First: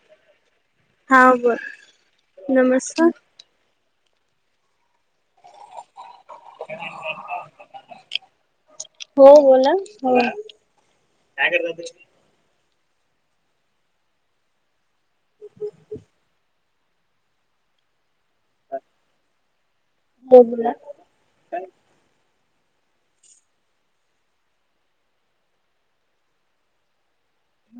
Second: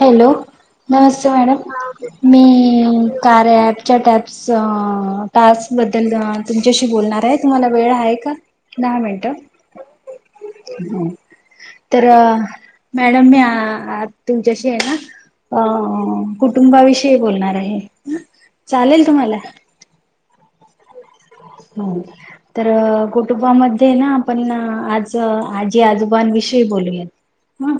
Hello! हा नमस्ते madam बर मी नमस्कार. कॉल. टॅपच्या टॅपस टास्क बद्दल. तुमच्याशी बोलणार आहे. तुम्हाला वेळ आहे का? दहा हो मिनिट. बोला हो हो [unintelligible] तर.. मॅडम मी आ.. तुमच्याशी ना, अ.. कुटुंब. कुटुंबाविषयी बोलणार आहे. चालेल तुम्हाला? हो. बोला. हमं [inaudible] तर कुटुंबामध्ये ना आपण ना आज, आजी आजोबांनविषयी बोलूया. हं..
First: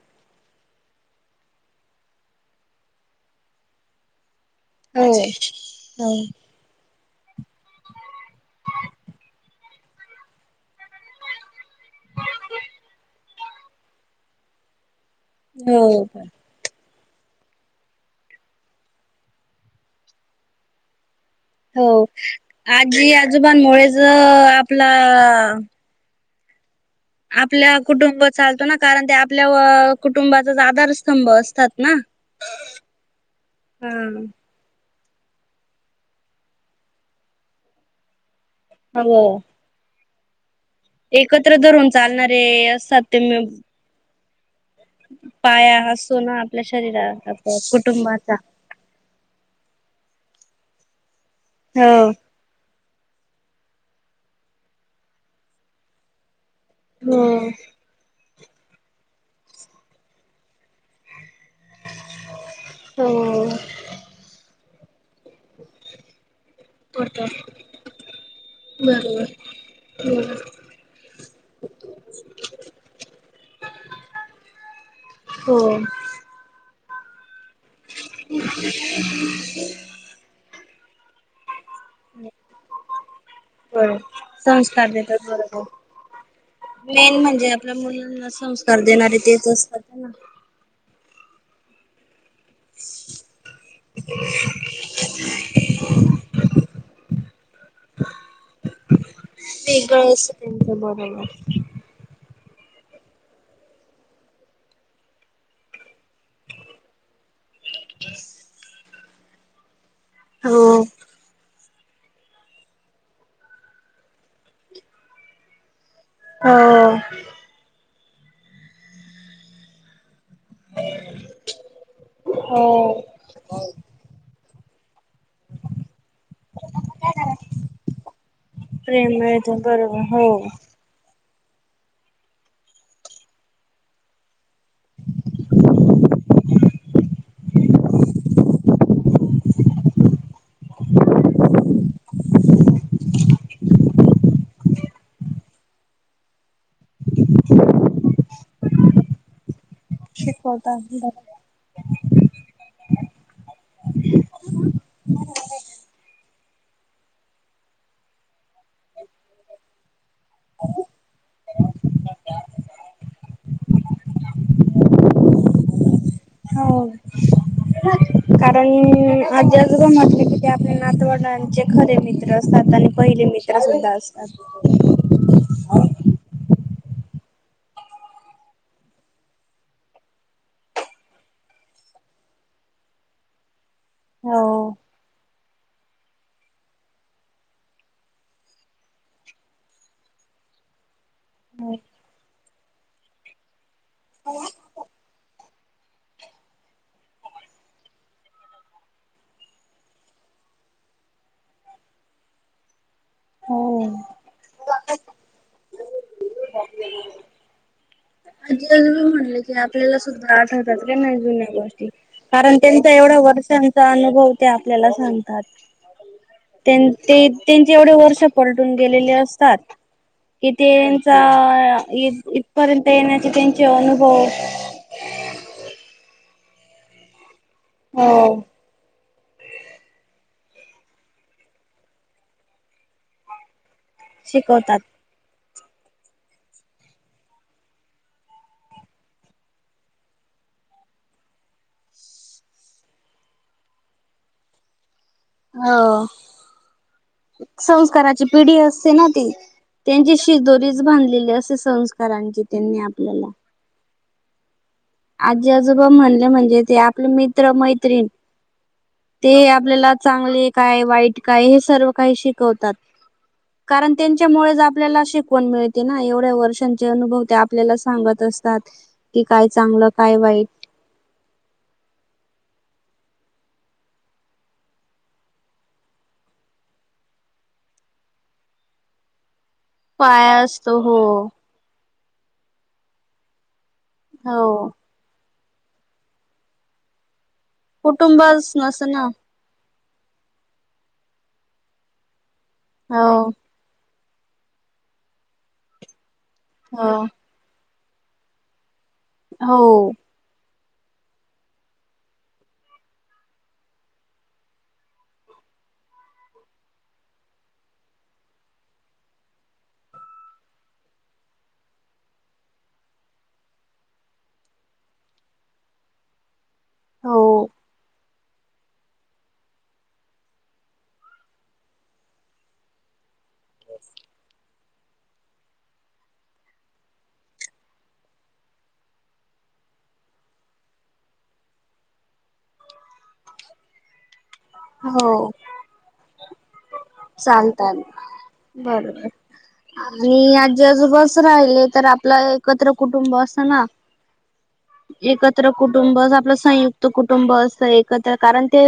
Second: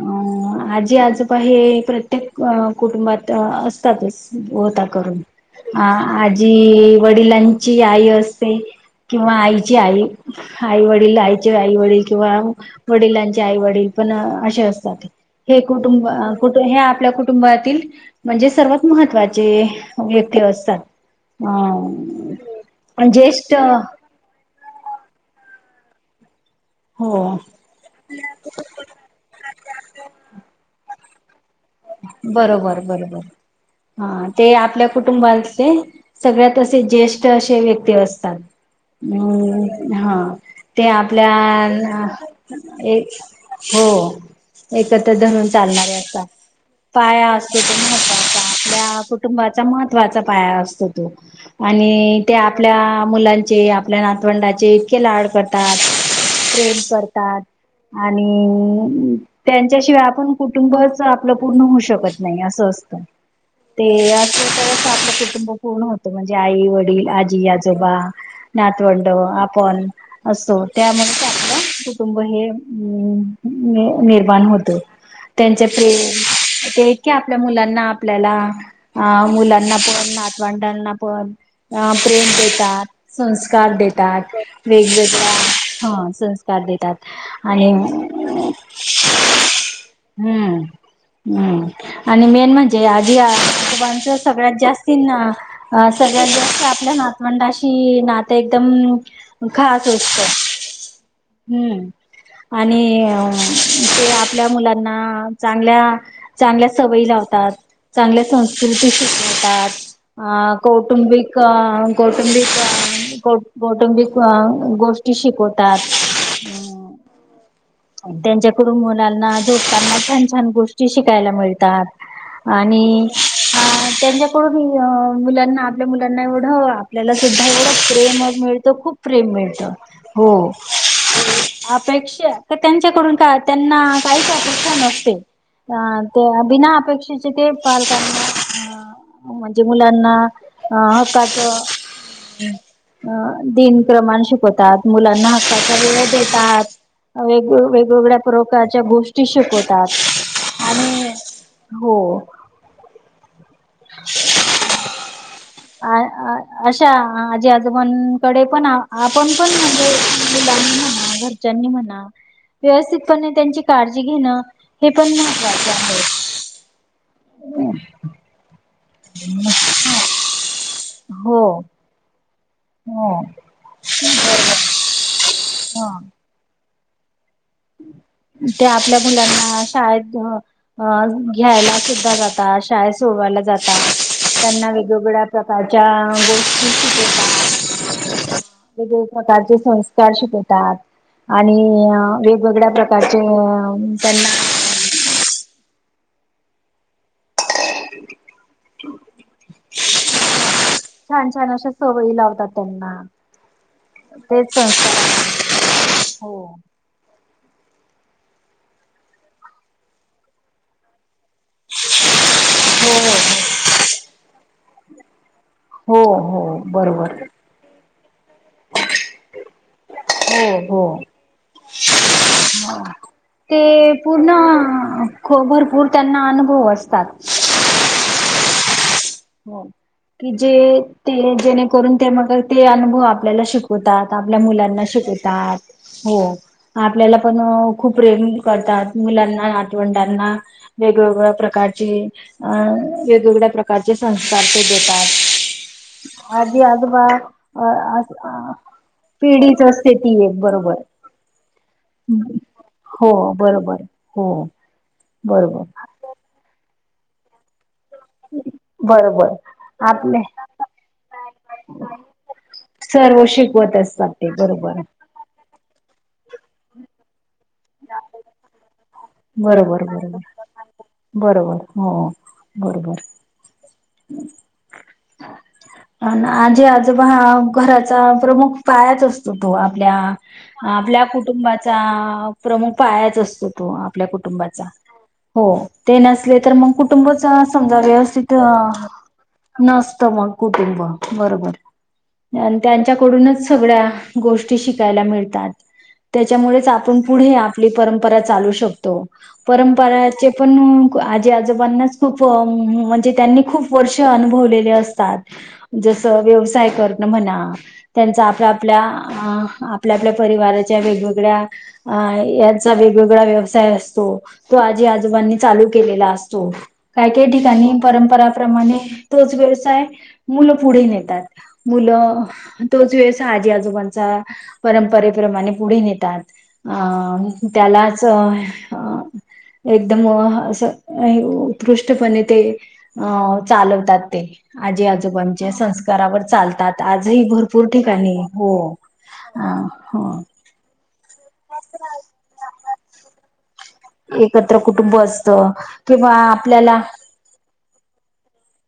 अ आजी आजोबा. हे प्रत्येक कुटुंबात असतातच. होता हो करून आ हो आजी वडिलांची आई असते. किंवा आईचे आई, आई, वडील, आईचे, आई, वडील किंवा. वडिलांचे आई वडील पण, असे असतात हे कुटुंब हो अं.. कुठ हे आपल्या कुटुंबातील. म्हणजे सर्वात महत्त्वाचे व्यक्ती असतात. अ. हो आजी, ज्येष्ठ आजोबांमुळेच.. आपला.. हो आपल्या कुटुंब चालतो ना कारण. ते आपल्या कुटुंबाचाच, आधारस्तंभ असतो. बरोबर. बरोबर. हा. ते आपल्या, कुटुंबातले सगळ्यात असे, ज्येष्ठ असे व्यक्ती असतात. हो मग हा. ते. आपल्या.. एकत्र धरून चालणारे ए असतात ते म हो. एकत्र धरून पाया चालणारे असतो आता. ना आपल्या शरी पाया असतो, तो महवाचा आपल्या. कुटुंबाचा महत्वाचा पाया असतो. तो हो. आणि. ते आपल्या मुलांचे, आपल्या नातवंडाचे इतके लाड करतात [inaudible] प्रेम. करतात, हो आणि त्यांच्याशिवाय आपण कुटुंबच. आपलं पूर्ण होऊ शकत नाही असं असतं. हो ते आता [inaudible] आपलं कुटुंब पूर्ण होतं. म्हणजे आई, वडील. वडील, होत आजी, आजोबा, नातवंड, बरोबर. आपण, असतो. त्यामुळे आपलं, कुटुंब हे निर्माण होते. हो त्यांचे प्रे ते आहेत की, आपल्या मुलांना, आपल्याला, मुलांना पण, [inaudible] वाांडल ना पण. अ प्रेम देतात. संस्कार बरोबर देतात. वेग संस्कार देतात वेगळ्या बरोबर. हा. साथ देतात मेन म्हणजे आणि आपल्या मुलांना संस्कार देणारे तेच असतात ना. हम्म.. हम्म. आणि मेन म्हणजे, आजी आजोबांचे सगळ्यात जास्ती ना. अं सगळ्यात जास्त, आपल्या नातवंडाशी नाते एकदम [inaudible] खा वेगळं सोचतो. असतं [inaudible] आणि... तेे आपल्या मुलांना चांगल्या. चांगल्या सवयी लावतात, चांगल्या संस्कृती शिकवतात. आ. हो कौटुंबिक. कौटुंबिक कौटुंबिक गोष्टी शिकवतात. हो. [inaudible] त्यांच्याकडून मुलांना [inaudible] झोपतांना छान, छान गोष्ट. गोष्टी शिकायला मिळतात. आणि.. हो अ त्यांच्याकडूनही मुलांना आपल्या मुलांना एवढं, आपल्याला सुद्धा, एवढं प्रेम मिळतं, खूप प्रेम मिळतं हो... [inaudible] अपेक्षा त्यांच्याकडून काय? त्यांना [inaudible] काहीच अपेक्षा नसते. हा. ते बिना अपेक्षांचे ते पालकांना [inaudible] आ. म्हणजे? मुलांना अ. हक्काचं. अ दिनक्रमानं शिकवतात मुलांना हक्काचा वेळ देतात वेग, वेगवेगळ्या प्रकारच्या गोष्टी शिकवतात शिकवतात आणि बरोबर [inaudible] हो. [inaudible] [unintelligible] आय [unintelligible] अशा आजी, आजोबांकडे पण, [inaudible] आपण पण म्हणजे मुलांनी म्हणा घरच्या ज्यांनी म्हणा. व्यवस्थितपणे त्यांची काळजी घेणं. हे पण [inaudible] महत्त्वाच आहे. हो. [unintelligible] [inaudible] कारण आजी, आजोबा म्हटलं, की त्या आपल्या हो नातवंडांचे खरे मित्र. [unintelligible] मित्र असतात. आणि हो पहिले मित्र सुद्धा असतात. हा ते आपल्या मुलांना [inaudible] शाळे अ [inaudible] घ्यायला सुद्धा जातात. शाळेत सोडवायला जातात. हो त्यांना वेगवेगळ्या प्रकारच्या गोष्टी शिकवतात. वेगवेगळ्या प्रकारचे, संस्कार शिकवतात. आणि वे वेगवेगळ्या प्रकारचे त्यांना छान, छान अशा सवयी लावतात त्यांना. हो. तेच संस्कार आहे, [inaudible] होय. आजी आजोबा म्हटले की आपल्याला सुद्धा आठवतात नाय नवीन जुन्ये. कारण, त्यांचा हो एवढ्या वर्षांचा अनुभव ते आपल्याला सांगतात. हो हो बरोबर त्यां-त्यांचे एवढे वर्ष पलटून गेलेले असतात. हो ईथे हो च्या इथे इथपर्यंत येण्या ते. पूर्ण खूप, भरपूर त्यांना अनुभव असतात. हो. [inaudible] हो. की जे. ते. जेणे करून ते मग, ते अनुभव आपल्याला शिकवतात. आपल्या शिकवतात. मुलांना शिकवतात. हो. आपल्याला पण, खूप प्रेम करतात. मुलांना, नातवंडांना. वेग, वेगळ्या प्रकारचे अं वेग, वेगळ्या प्रकारचे संस्कार ते देतात. हो.. आजी आजोबा [inaudible] अ संस्काराची पिढी असते, ना ती पिढीच असते त्यांची ती एक बरोबर शिदोरीच बांधलेली असते. असे संस्कार आणि जे त्यांनी हो आपल्याला. बरोबर. हो. आजी बरोबर आजोबाबा म्हणले म्हणजे ते आपले मित्र मैत्रीण ते बरोबर आपल्याला आपले चांगले काय वाईट काय हे सर्व काही शिकवतात. सर्व शिकवत कारण असतात ते त्यांच्यामुळेच बरोबर आपल्याला शिकवण मिळ ते ना, एवढ्या वर्षांचे अनुभव ते आपल्याला सांगत असतात. की बरबर बरबर. बरोबर. हो. बरोबर. [inaudible] आणि आजी, आजोबा हा घराचा प्रमुख पायाचं असतो तो आपल्या पाया असतो हो आपल्या कुटुंबात चा प्रमुख पायाच असतो तो आपल्या हो कुटुंबाचा. हो ते नसले तर मग कुटुंबच समजा व्यवस्थित कुटुंबच नस ना नसत मग कुटुंब बरोबर आणि हो त्यांच्याकडूनच सगळ्या गोष्टी शिकायला मिळतात त्याच्यामुळे हो आपन हे आपली परंपरा चालू शकतो. हो परंपरा या ते पण आजी आजोबांनाच खूप म्हणजे त्यांनी खूप वर्ष अनुभवलेले असतात जसं व्यवसाय करण म्हणा त्यांचा आपल्या आपल्या अ आपल्या आपल्या परिवाराच्या वेगवेगळ्या अ यांचा वेगवेगळा व्यवसाय असतो तो आजी आजोबांनी चालू केलेला असतो. काय हो काय ठिकाणी परंपरा प्रमाणे तोच व्यवसाय मुलं पुढे नेतात मुलं तोच व्यवसाय आजी आजोबांचा, परंपरेप्रमाणे पुढे नेतात. आं त्यालाच एकदम ह अस उ उत्कृष्टपणे ते आव चालवतात ते. आजी हो आजोबांचे संस्कारावर चालतात आजही भरपूर चालतात ठिकाणी हो बरोबर हा. [unintelligible] आणि आजी आजोबास च राहिलेले तर आपलं एकत्र कुटुंब असंत ना. एकत्र कुटुंब असत एकत्र कुटुंब किंवा आपलं आपल्याला संयुक्त कुटुंब अस एकत्र कारण ते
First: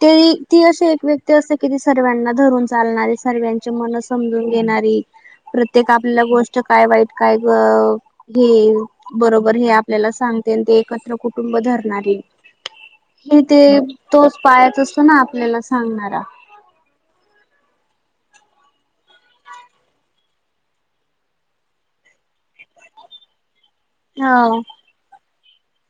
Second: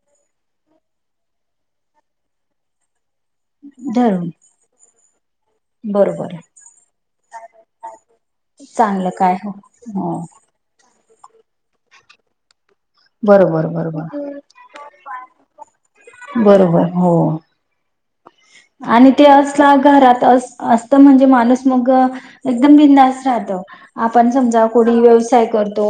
त्याई ती अशी एक व्यक्ती असते की ती सर्वांना धरून चालणारी असते. सर्व्यांचे मनं धरून समजून घेणारी, प्रत्येक आपल्याला बरोबर गोष्ट काय वाईट काय गं हे चांगलं काय हो बरोबर हे आपल्याला हो. सांग एकत्र कुटुंब धरणारी ते बरोबर त बरोबर तोच पाया च पण आपल्याला [unintelligible] सांगणारा बरोबर हो. आणि ते असला घरात अस असत म्हणजे माणूस मग एकदम बिंदास राहत. आपण हो समजा कोणी व्यवसाय करतो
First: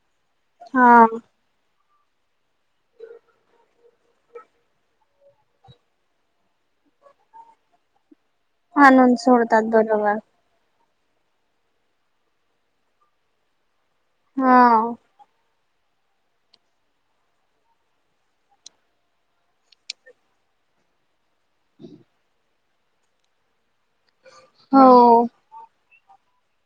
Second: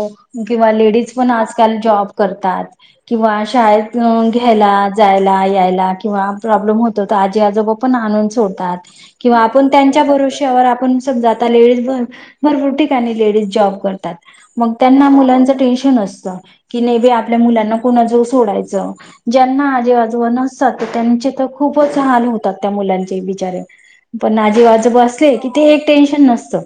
किंवा हा लेडीज पण आजकाल जॉब करतात किंवा शाळेतून घ्यायला, जायला, यायला किंवा प्रॉब्लेम होत त त आजी आजोबा आणून सोडतात आणून किंवा सोडतात आपण त्यांच्या बरोबर भरोशावर त्यावर आपण समजा आता लेडीज भरपूर ठिकाणी लेडीज जॉब करतात. हा मग त्यांना मुलांच टेन्शन असतं की नाही बाई आपल्या मुलांना कोणा जवळ सोडायचं ज्यांना आजीआजोबा नसतात त्यांचे तर खूपच हाल होतात त्या मुलांचे बिचारे पण आजी हो आजोबा अस ते किती हे एक टेन्शन नसतं.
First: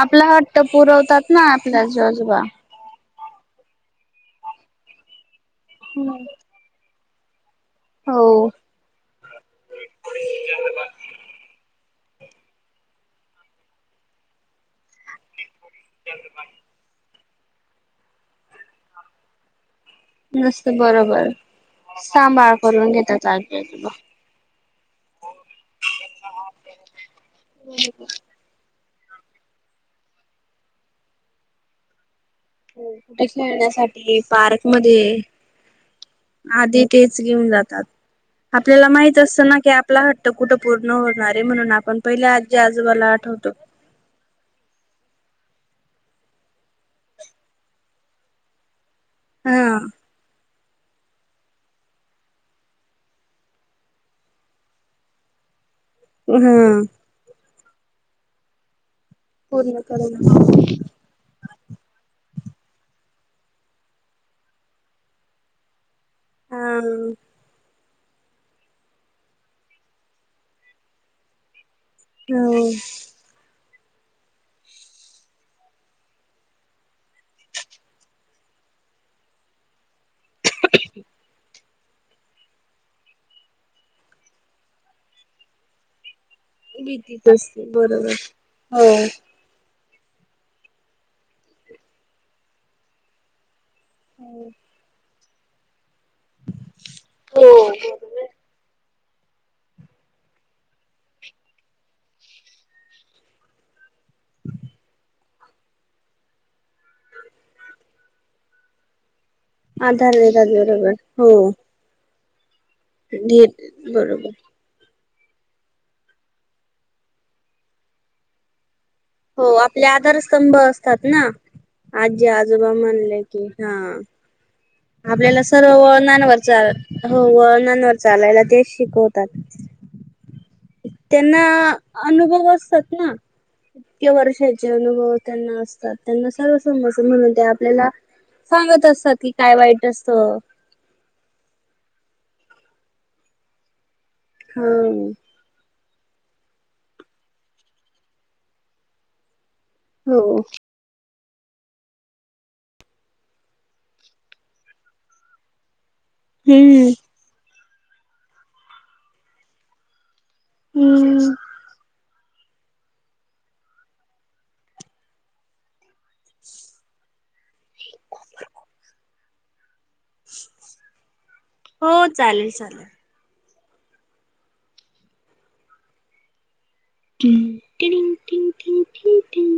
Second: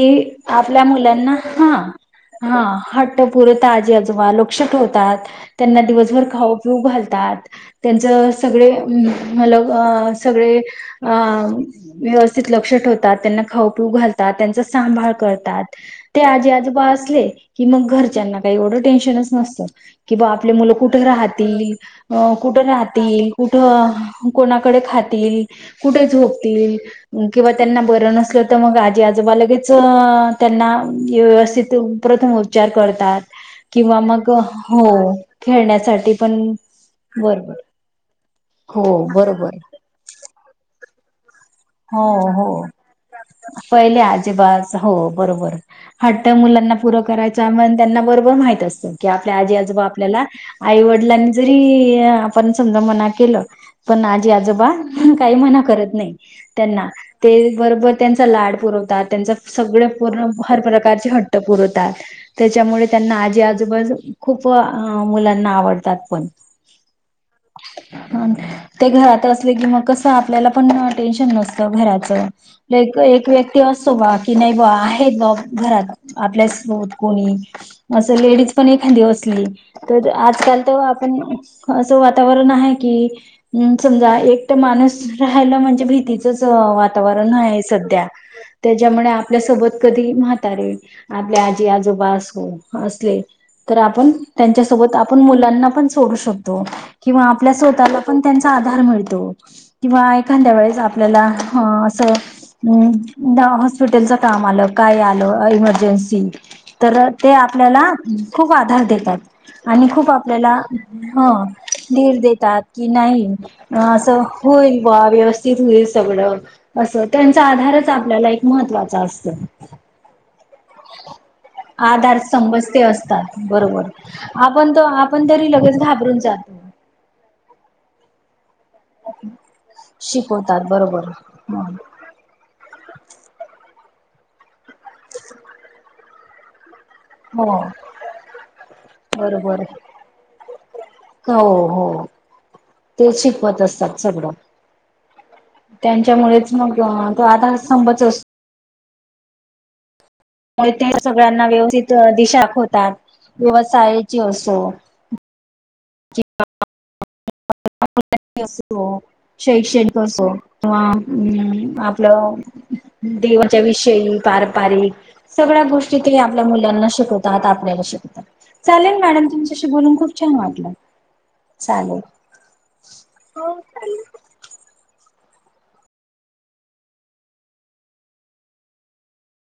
आपला हट्ट आपल्या पुरवतात मुलांना, ना हा आपल्या आजी आजोबा हा हट त पुरी आजी आजोबा लक्ष ठेवतात त्यांना दिवसभर खाऊ पिऊ घालतात. त्यांचं हो सगळे अ ह सगळे अ व्यवस्थित लक्ष ठेवतात त्यांना खाऊ पिऊ घालतात त्यांचा सांभाळ करतात. ते आजी आजोबा असले की मंग घरच्यांना काही एवढं टेन्शनच नसतं. कि बा आपले नसत मुलं कुठं बरोबर राहतील, अ सांभाळ कुठं करून घेतात राहतील आजी आजोबा कुठं? कोणाकडे? खातील कुठे? झोपतील किंवा त्यांना बर नस मग आजी आजोबा लगेच त्यांना व्यवस्थित प्रथम. विचार करतात कुठे किंवा खेळण्यासाठी मग पार्क हो मध्ये खेळण्यासाठी पण आधी तेच घेऊन बरबर. जातात [inaudible] आपल्याला माहित असत ना की आपला हट्ट कुठं पूर्ण होणार आहे म्हणून आ पण हो पहिले आजी, हो. आजोबाला आठवतो. पहिले अजिबाच हो बरोबर. हट्ट मुलांना पुरं करायच म्हण त्यांना बरोबर माहित असतं की आपल्या आजी हा आजोबा आपल्याला. आई वडिलांनी जरी आपण समजा मना केलं. पण आजी आजोबा काही मना करत नाही. हा त्यांना ते बरोबर त्यांचा लाड पुरवतात, त्यांचा सगळं पूर्ण हर प्रकारचे हट्ट. ट्ट पुरवतात. त्याच्यामुळे त्यांना आजी आजोबाच खूप मुलांना आवडतात पण. हाम. ते घरात असले की मग कस? आपल्याला पण टेन्शन नसत घरात. त हो लई क एक व्यक ते असो बा की नाही बा, आहेत बा घरात आपल्यासोत कोणी. असं लेडीज पण एखादी बसली. तर आजकाल तेव आपण असं वातावरण आहे की. हम्म समजा एकट माणूस राहायला म्हणजे भीतीच. भीतीच भीतीच वातावरण आहे असते सध्या, बरोबर हो त्याच्यामुळे आप आपल्या सोबत कधी म्हातारे, आपल्या आजी आजोबा असो असले. तर आपण त्यांच्यासोबत, आपण मुलांना पण, सोडू शकतो किंवा आपल्या हो स्वतःला सुद्धा त्यांचा आधार मिळतो किंवा एखाद्या वेळेस आपल्याला ह असं. हम्म दवा हॉस्पिटलच काम आलं काय आलं इमर्जन्सी तर ते आपल्याला खूप आधार देतात. आणि खूप आधार आपल्याला देतात बरोबर हो धीर देतात. कि नाही असं बरोबर होईल बा व्यवस क होईल सगळं, असं त्यांचा आधारच आपल्याला एक महत्त्वाचा अस हो आपले आधारस्तंभ असतात ना. आधार आजी आजोबा समजते म्हणले असतात की, हा बरोबर आपण तो आपण आपल्याला तरी सर्व लगेच घाबरून जातो. वळनांवरचा हो वळणांवर चालायला तेच शिकवतात. शिकवतात बरोबर. त्यांना ह अनुभव असतात ना, इतक्या वर्षाचे अनुभव त्यांना असतात. त्यांना सर्व समजत म्हणून ते हो आपल्याला सांगत असतात की काय वाईट असतं. का हो हो, तेच शिकवत असतात सगळं. हम्म. त्यांच्यामुळे मग, तो आधारस्तंभच अस हो. हो ते सगळ्यांना व्यवस्थित दिशा दाखवतात. व्यवसायाची असो. हम्म [unintelligible] असो, शैक्षिणक असो, किंवा हम्म अं आप आपलं देवाच्या विषयी पारपारिक. सगळ्या गोष्टी ते आपल्या मुलांना शिकवतात, आपल्याला शिकवतात, चालेल मॅडम तुमच्याशी बोलून खूप. छान वाटलं. हो चालेल चालेल. हो. चालेल.. टम.